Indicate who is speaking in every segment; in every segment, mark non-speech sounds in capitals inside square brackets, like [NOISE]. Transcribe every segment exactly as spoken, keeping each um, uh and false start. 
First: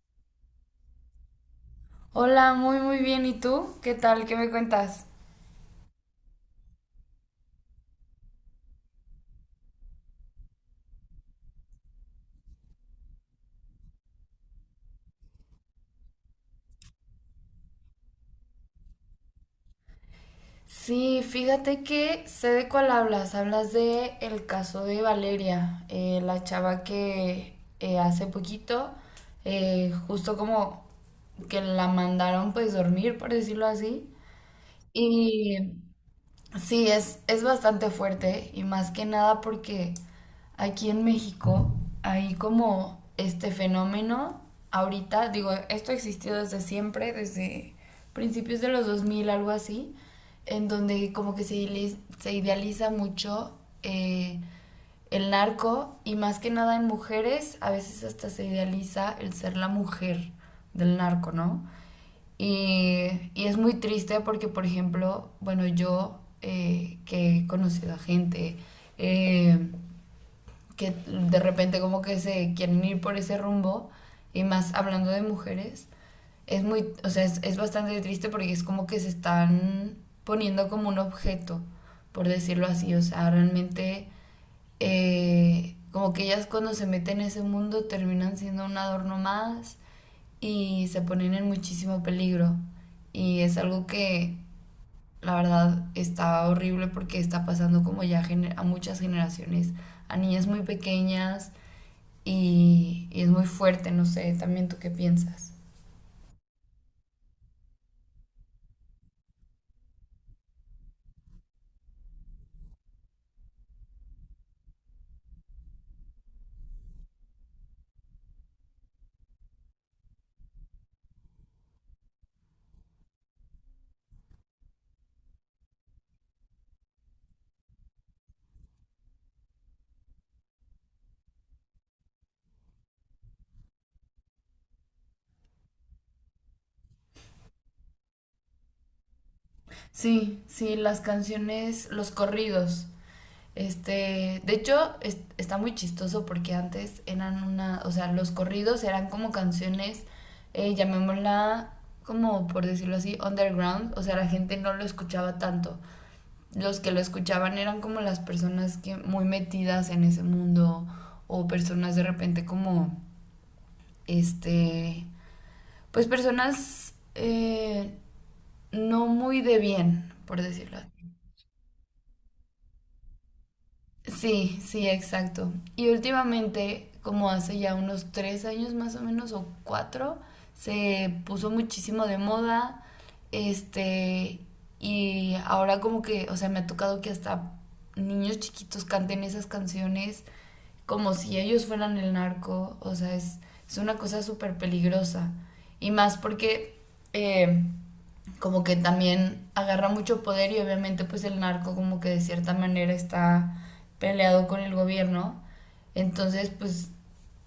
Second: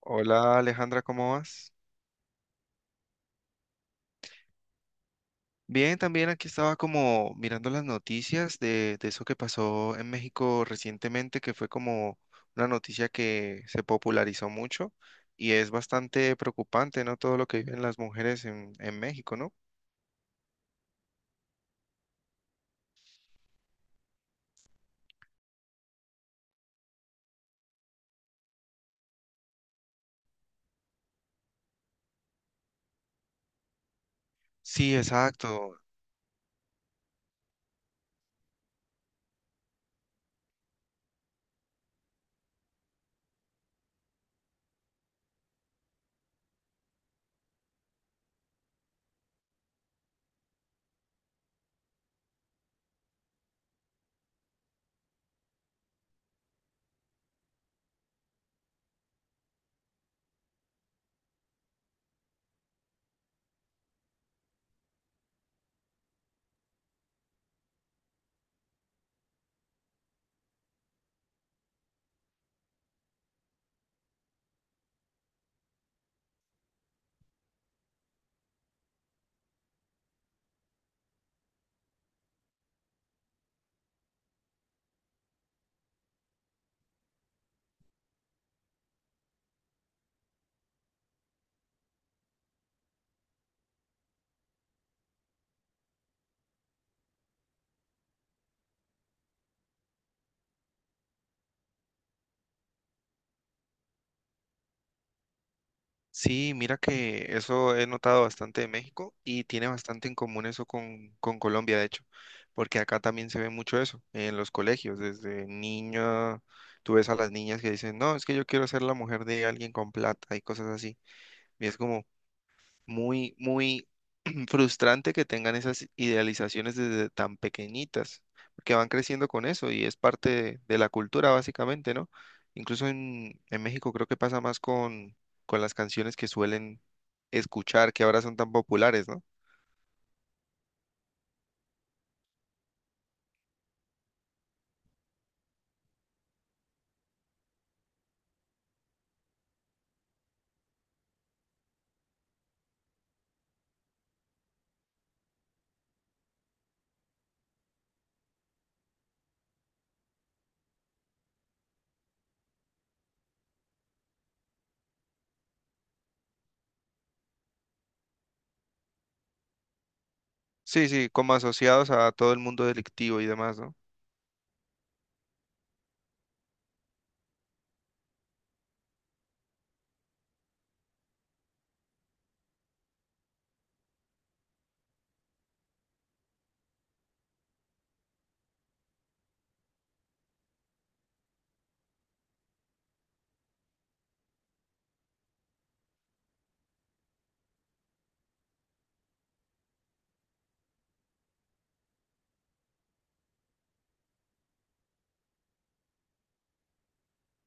Speaker 1: Hola Alejandra, ¿cómo vas?
Speaker 2: Hola, muy muy bien. ¿Y tú? ¿Qué tal? ¿Qué me cuentas?
Speaker 1: Bien, también aquí estaba como mirando las noticias de, de eso que pasó en México recientemente, que fue como una noticia que se popularizó mucho y es bastante preocupante, ¿no? Todo lo que viven las mujeres en, en México, ¿no?
Speaker 2: Sí, fíjate que sé de cuál hablas. Hablas de el caso de Valeria, eh, la chava que eh, hace poquito, eh, justo como que la mandaron pues dormir, por decirlo así.
Speaker 1: Sí,
Speaker 2: Y
Speaker 1: exacto.
Speaker 2: sí, es, es bastante fuerte y más que nada porque aquí en México hay como este fenómeno ahorita, digo, esto ha existido desde siempre, desde principios de los dos mil algo así, en donde como que se, ili- se idealiza mucho eh, el narco y más que nada en mujeres, a veces hasta se idealiza el ser la mujer del narco, ¿no? Y, y es muy triste porque, por ejemplo, bueno, yo eh, que he conocido a gente, eh, que de repente como que se quieren ir por ese rumbo, y más hablando de mujeres, es muy, o sea, es, es bastante triste porque es como que se están poniendo como un objeto, por decirlo así, o sea, realmente eh, como que ellas cuando se meten en ese mundo terminan siendo un adorno más y se ponen en muchísimo peligro. Y es algo que la verdad está horrible porque está pasando como ya a muchas generaciones, a niñas muy pequeñas y, y es muy fuerte, no sé, también tú qué piensas.
Speaker 1: Sí, mira que eso he notado bastante de México y tiene bastante en común eso con, con Colombia, de hecho, porque acá también se ve mucho eso en los colegios. Desde niña, tú ves a las niñas que dicen, no, es que yo quiero ser la mujer de alguien con plata y cosas así. Y es como muy, muy frustrante que tengan esas idealizaciones desde tan pequeñitas, porque van creciendo con eso y es parte de, de la cultura básicamente, ¿no? Incluso en, en México creo que pasa más con, con las canciones que suelen escuchar, que ahora son tan populares, ¿no?
Speaker 2: Sí, sí, las canciones, los corridos. Este, de hecho, es- está muy chistoso porque antes eran una, o sea, los corridos eran como canciones, eh, llamémosla como por decirlo así, underground, o sea, la gente no lo escuchaba tanto. Los que lo escuchaban eran como las personas que muy metidas en ese mundo o personas de repente como, este, pues personas, eh, no muy de bien, por decirlo así.
Speaker 1: Sí, sí, como asociados a todo el mundo delictivo y demás, ¿no?
Speaker 2: Sí, sí, exacto. Y últimamente, como hace ya unos tres años más o menos, o cuatro, se puso muchísimo de moda. Este, y ahora como que, o sea, me ha tocado que hasta niños chiquitos canten esas canciones como si ellos fueran el narco. O sea, es, es una cosa súper peligrosa. Y más porque eh, como que también agarra mucho poder y obviamente pues el narco como que de cierta manera está peleado con el gobierno. Entonces pues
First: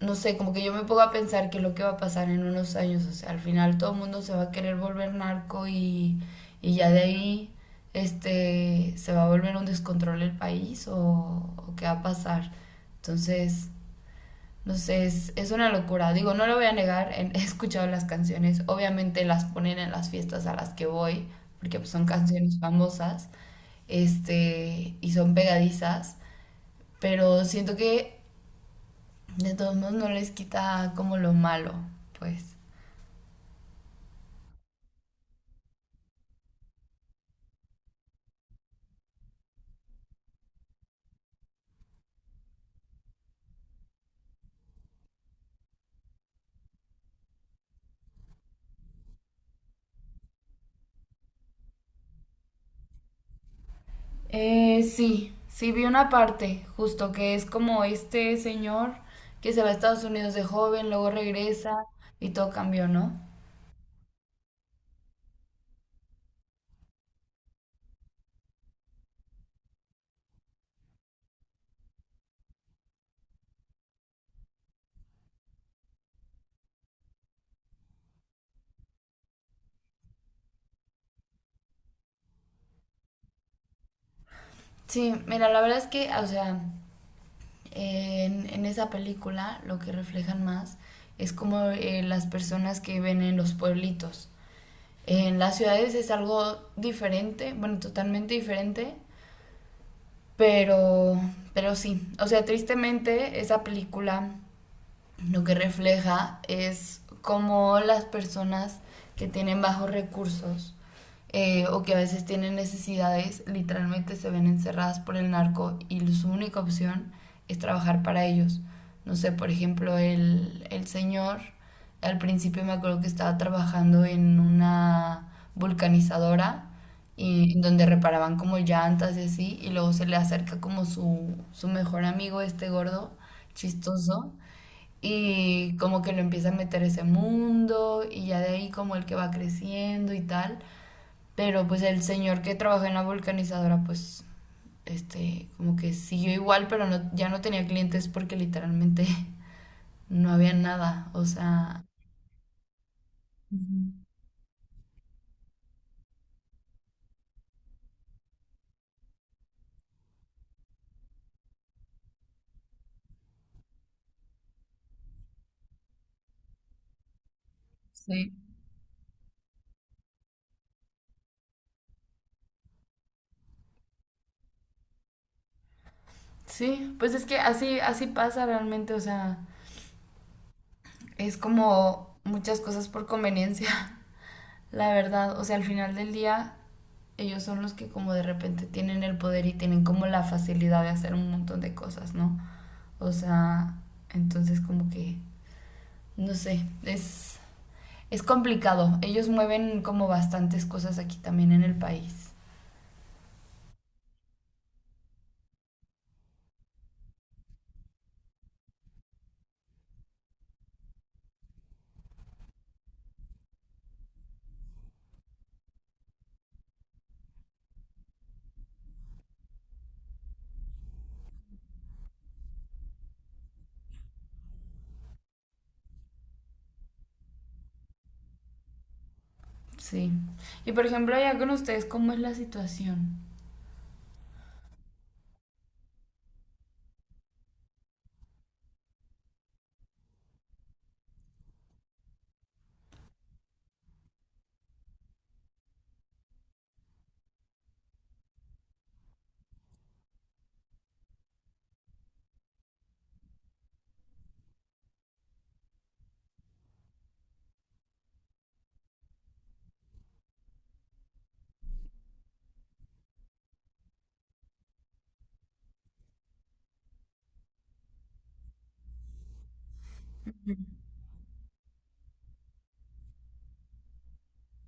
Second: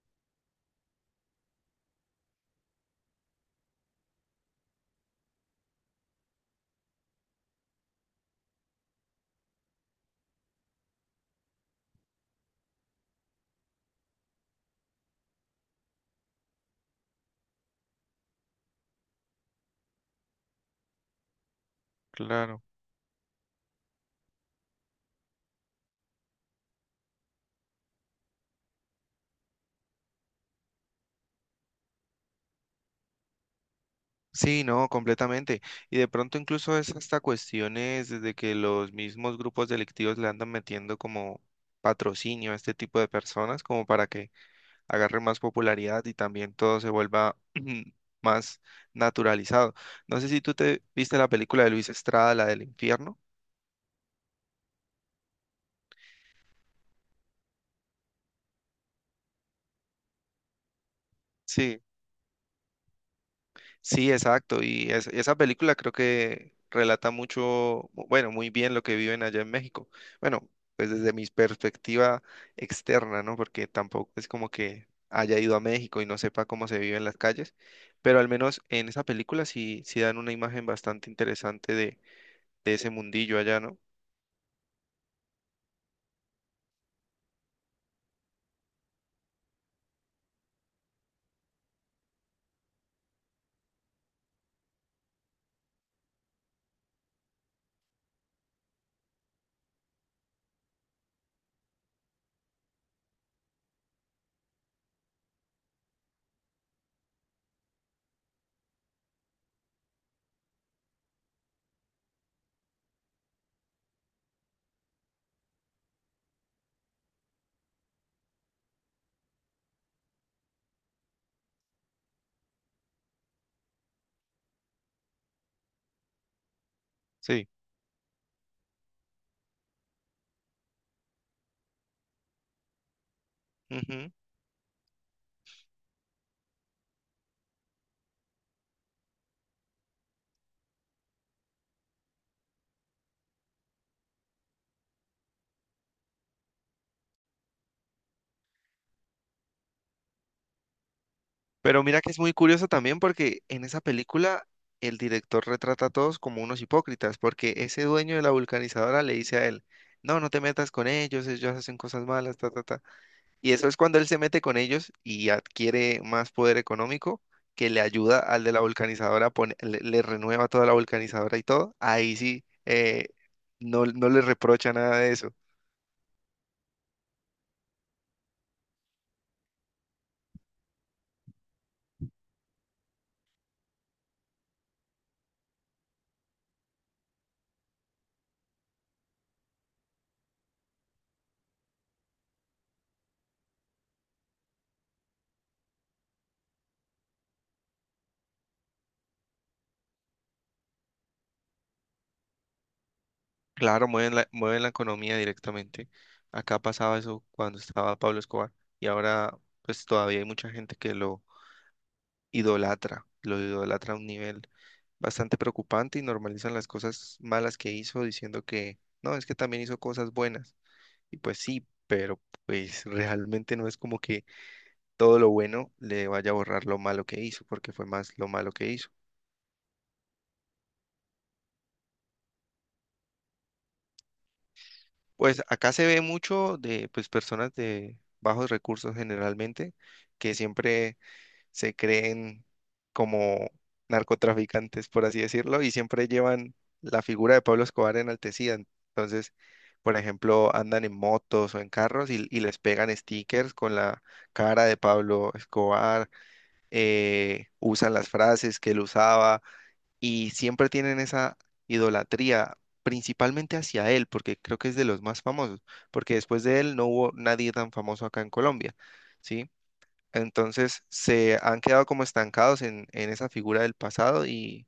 Speaker 2: no sé, como que yo me pongo a pensar que lo que va a pasar en unos años, o sea, al final todo el mundo se va a querer volver narco y, y ya de ahí este se va a volver un descontrol el país o, o qué va a pasar. Entonces, entonces, es una locura. Digo, no lo voy a negar, [LAUGHS] he escuchado las canciones, obviamente las ponen en las fiestas a las que voy, porque pues, son canciones
Speaker 1: Claro.
Speaker 2: famosas, este, y son pegadizas, pero siento que de todos modos no les quita como lo malo, pues.
Speaker 1: Sí, no, completamente. Y de pronto incluso es hasta cuestiones desde que los mismos grupos delictivos le andan metiendo como patrocinio a este tipo de personas, como para que agarre más popularidad y también todo se vuelva [CLEARS THROAT] más naturalizado. No sé si tú te viste la película de Luis Estrada, la del infierno.
Speaker 2: Eh, sí, sí vi una parte, justo que es como este señor que se va a Estados Unidos de joven, luego
Speaker 1: Sí,
Speaker 2: regresa y todo cambió, ¿no?
Speaker 1: sí, exacto. Y es- esa película creo que relata mucho, mu- bueno, muy bien lo que viven allá en México. Bueno, pues desde mi perspectiva externa, ¿no? Porque tampoco es como que haya ido a México y no sepa cómo se vive en las calles, pero al menos en esa película sí, sí dan una imagen bastante interesante de, de ese mundillo allá, ¿no?
Speaker 2: Sí, mira, la verdad es que, o sea, En, en esa película lo que reflejan más es como eh, las personas que viven en los pueblitos. En las ciudades es algo diferente, bueno, totalmente diferente, pero, pero sí. O sea, tristemente esa película lo que refleja es cómo las personas que tienen bajos recursos, eh, o que a veces tienen necesidades literalmente se ven encerradas por el narco y su única opción es trabajar para ellos. No sé, por ejemplo, el, el señor al principio me acuerdo que estaba trabajando en una vulcanizadora
Speaker 1: Sí.
Speaker 2: y en donde reparaban como llantas y así, y luego se le acerca como su, su mejor amigo, este gordo,
Speaker 1: Ujú.
Speaker 2: chistoso, y como que lo empieza a meter ese mundo y ya de ahí como el que va creciendo y tal. Pero pues el señor que trabajó en la vulcanizadora pues este como que siguió igual pero no, ya no tenía clientes porque literalmente [LAUGHS] no había nada. O
Speaker 1: Pero
Speaker 2: sea,
Speaker 1: mira que es muy curioso también porque en esa
Speaker 2: ujú.
Speaker 1: película el director retrata a todos como unos hipócritas, porque ese dueño de la vulcanizadora le dice a él, no, no te metas con ellos, ellos hacen cosas malas, ta, ta, ta. Y eso es cuando él se mete con ellos y adquiere más poder económico que le ayuda
Speaker 2: Sí.
Speaker 1: al de la vulcanizadora, pone- le, le renueva toda la vulcanizadora y todo. Ahí sí, eh, no, no le reprocha nada de eso.
Speaker 2: Sí, pues es que así, así pasa realmente. O sea, es como muchas cosas por conveniencia. [LAUGHS] La verdad, o sea, al final del día, ellos son los que como de repente tienen el poder y tienen como la facilidad de hacer un montón de cosas, ¿no? O sea, entonces como que, no sé, es, es complicado. Ellos mueven como bastantes cosas aquí también en el país.
Speaker 1: Claro, mueven la, mueven la economía directamente. Acá pasaba eso cuando estaba Pablo Escobar y ahora pues todavía hay mucha gente que lo idolatra, lo idolatra a un nivel bastante preocupante y normalizan las cosas malas que hizo diciendo que no, es que también hizo cosas buenas. Y pues sí, pero pues realmente no es como que todo lo bueno le vaya a borrar lo malo que hizo, porque fue más lo malo que hizo.
Speaker 2: Sí. Y por ejemplo, allá con ustedes, ¿cómo es la situación?
Speaker 1: Pues acá se ve mucho de pues personas de bajos recursos generalmente que siempre se creen como narcotraficantes, por así decirlo, y siempre llevan la figura de Pablo Escobar enaltecida. Entonces, por ejemplo, andan en motos o en carros y, y les pegan stickers con la cara de Pablo Escobar, eh, usan las frases que él usaba y siempre tienen esa idolatría. Principalmente hacia él, porque creo que es de los más famosos, porque después de él no hubo nadie tan famoso acá en Colombia, ¿sí? Entonces se han quedado como estancados en, en esa figura del pasado y,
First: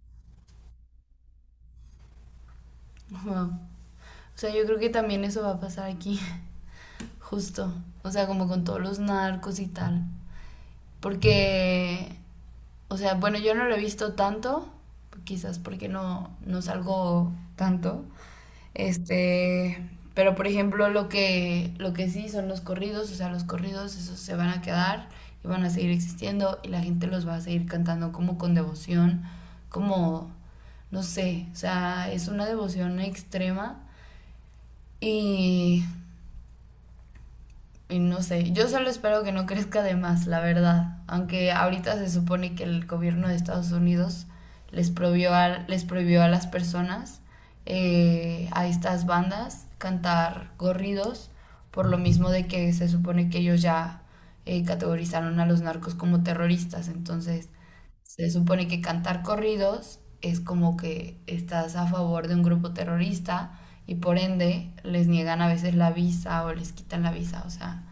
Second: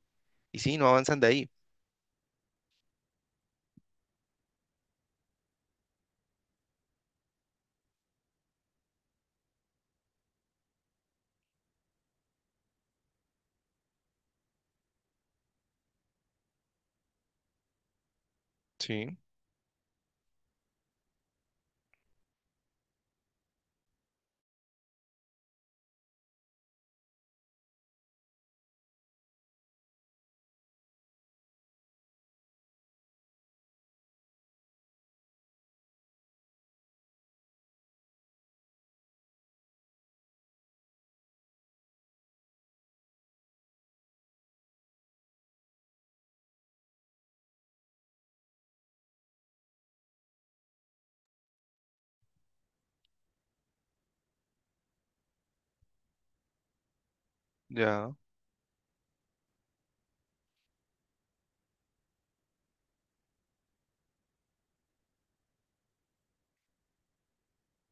Speaker 1: y sí, no avanzan de ahí.
Speaker 2: Wow. O sea, yo creo que también eso va a pasar aquí, [LAUGHS] justo. O sea, como con todos los narcos y tal. Porque, o sea, bueno, yo no lo he visto tanto, quizás porque no, no salgo tanto.
Speaker 1: Sí,
Speaker 2: Este, pero por ejemplo, lo que, lo que sí son los corridos, o sea, los corridos, esos se van a quedar y van a seguir existiendo y la gente los va a seguir cantando como con devoción, como, no sé, o sea, es una devoción extrema y y no sé, yo solo espero que no crezca de más, la verdad. Aunque ahorita se supone que el gobierno de Estados Unidos les prohibió a, les prohibió a las personas, eh, a estas bandas, cantar corridos, por lo mismo de que se supone que ellos ya eh, categorizaron a los narcos como terroristas. Entonces,
Speaker 1: ya.
Speaker 2: se supone que cantar corridos es como que estás a favor de un grupo terrorista y por ende les niegan a veces la visa o les quitan la visa, o sea,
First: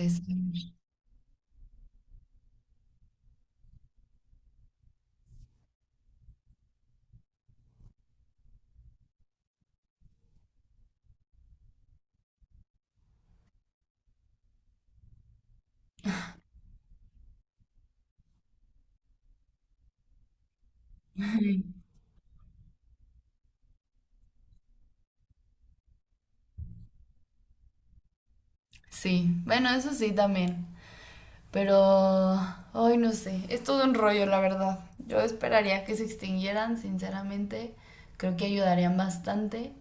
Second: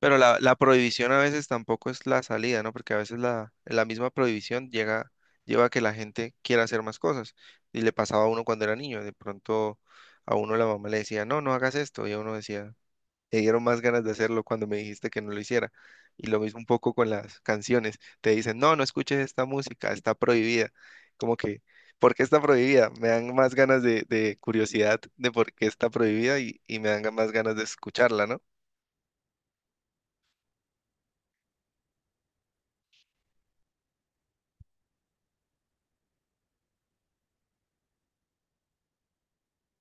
Speaker 1: Pero la, la prohibición a veces tampoco es la salida, ¿no? Porque a veces la, la misma prohibición llega, lleva a que la gente quiera hacer más cosas. Y le pasaba a uno cuando era niño. De pronto a uno la mamá le decía, no, no hagas esto. Y a uno decía, me dieron más ganas de hacerlo cuando me dijiste que no lo hiciera. Y lo mismo un poco con las canciones. Te dicen, no, no escuches esta música, está prohibida. Como que, ¿por qué está prohibida? Me dan más ganas de, de curiosidad de por qué está prohibida y, y me dan más ganas de escucharla, ¿no?
Speaker 2: sí, bueno, eso sí también, pero hoy no sé, es todo un rollo la verdad. Yo esperaría que se extinguieran, sinceramente, creo que ayudarían bastante.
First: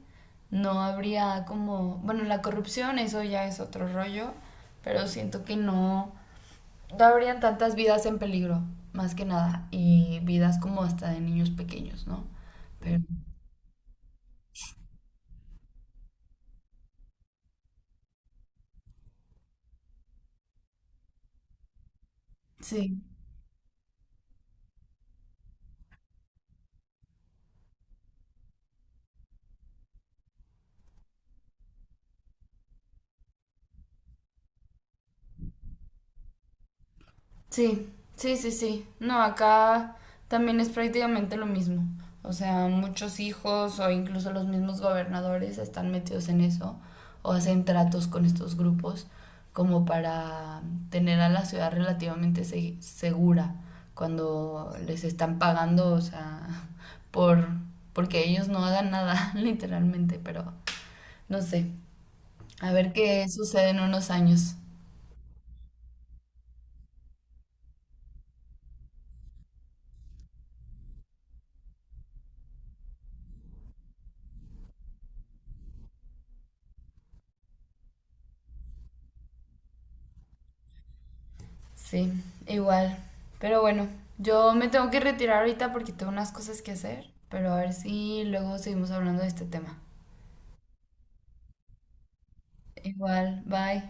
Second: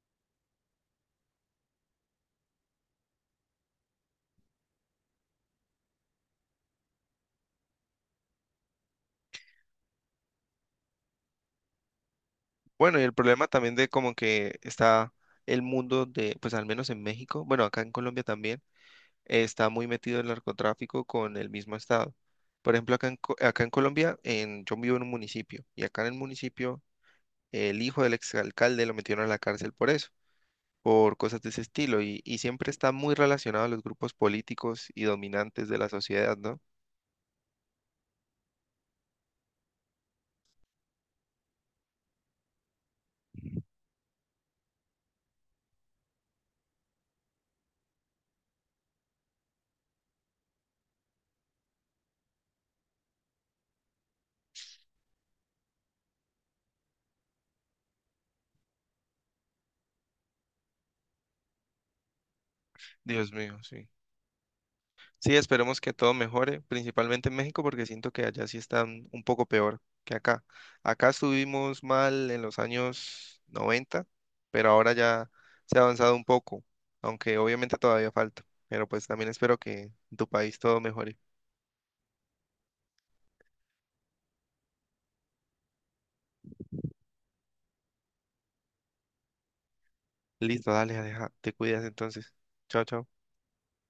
Speaker 2: No habría como, bueno, la corrupción eso ya es otro rollo, pero siento que no no habrían tantas vidas en peligro, más que nada, y vidas como hasta de niños pequeños, ¿no?
Speaker 1: Bueno,
Speaker 2: Pero
Speaker 1: y el problema también de como que está el mundo de, pues al menos en México, bueno, acá en Colombia también, eh, está muy metido el narcotráfico con el mismo estado. Por ejemplo,
Speaker 2: sí.
Speaker 1: acá en, Co- acá en Colombia, en, yo vivo en un municipio y acá en el municipio el hijo del exalcalde lo metieron a la cárcel por eso, por cosas de ese estilo, y, y siempre está muy relacionado a los grupos políticos y dominantes de la sociedad, ¿no?
Speaker 2: Sí, sí, sí, sí. No, acá también es prácticamente lo mismo. O sea, muchos hijos o incluso los mismos gobernadores están metidos en eso o hacen tratos con estos grupos como para tener a la ciudad relativamente se- segura cuando les están pagando, o sea, [LAUGHS] por porque ellos no hagan nada, [LAUGHS] literalmente, pero no sé. A ver qué
Speaker 1: Dios mío,
Speaker 2: sucede en
Speaker 1: sí.
Speaker 2: unos años.
Speaker 1: Sí, esperemos que todo mejore, principalmente en México, porque siento que allá sí están un poco peor que acá. Acá estuvimos mal en los años noventa, pero ahora ya se ha avanzado un poco, aunque obviamente todavía falta. Pero pues también espero que en tu país todo mejore.
Speaker 2: Sí, igual. Pero bueno, yo me tengo que retirar ahorita porque tengo unas cosas que hacer, pero a ver si luego seguimos hablando de este tema.
Speaker 1: Listo, dale, deja, te cuidas entonces. Chao, chao.
Speaker 2: Igual, bye.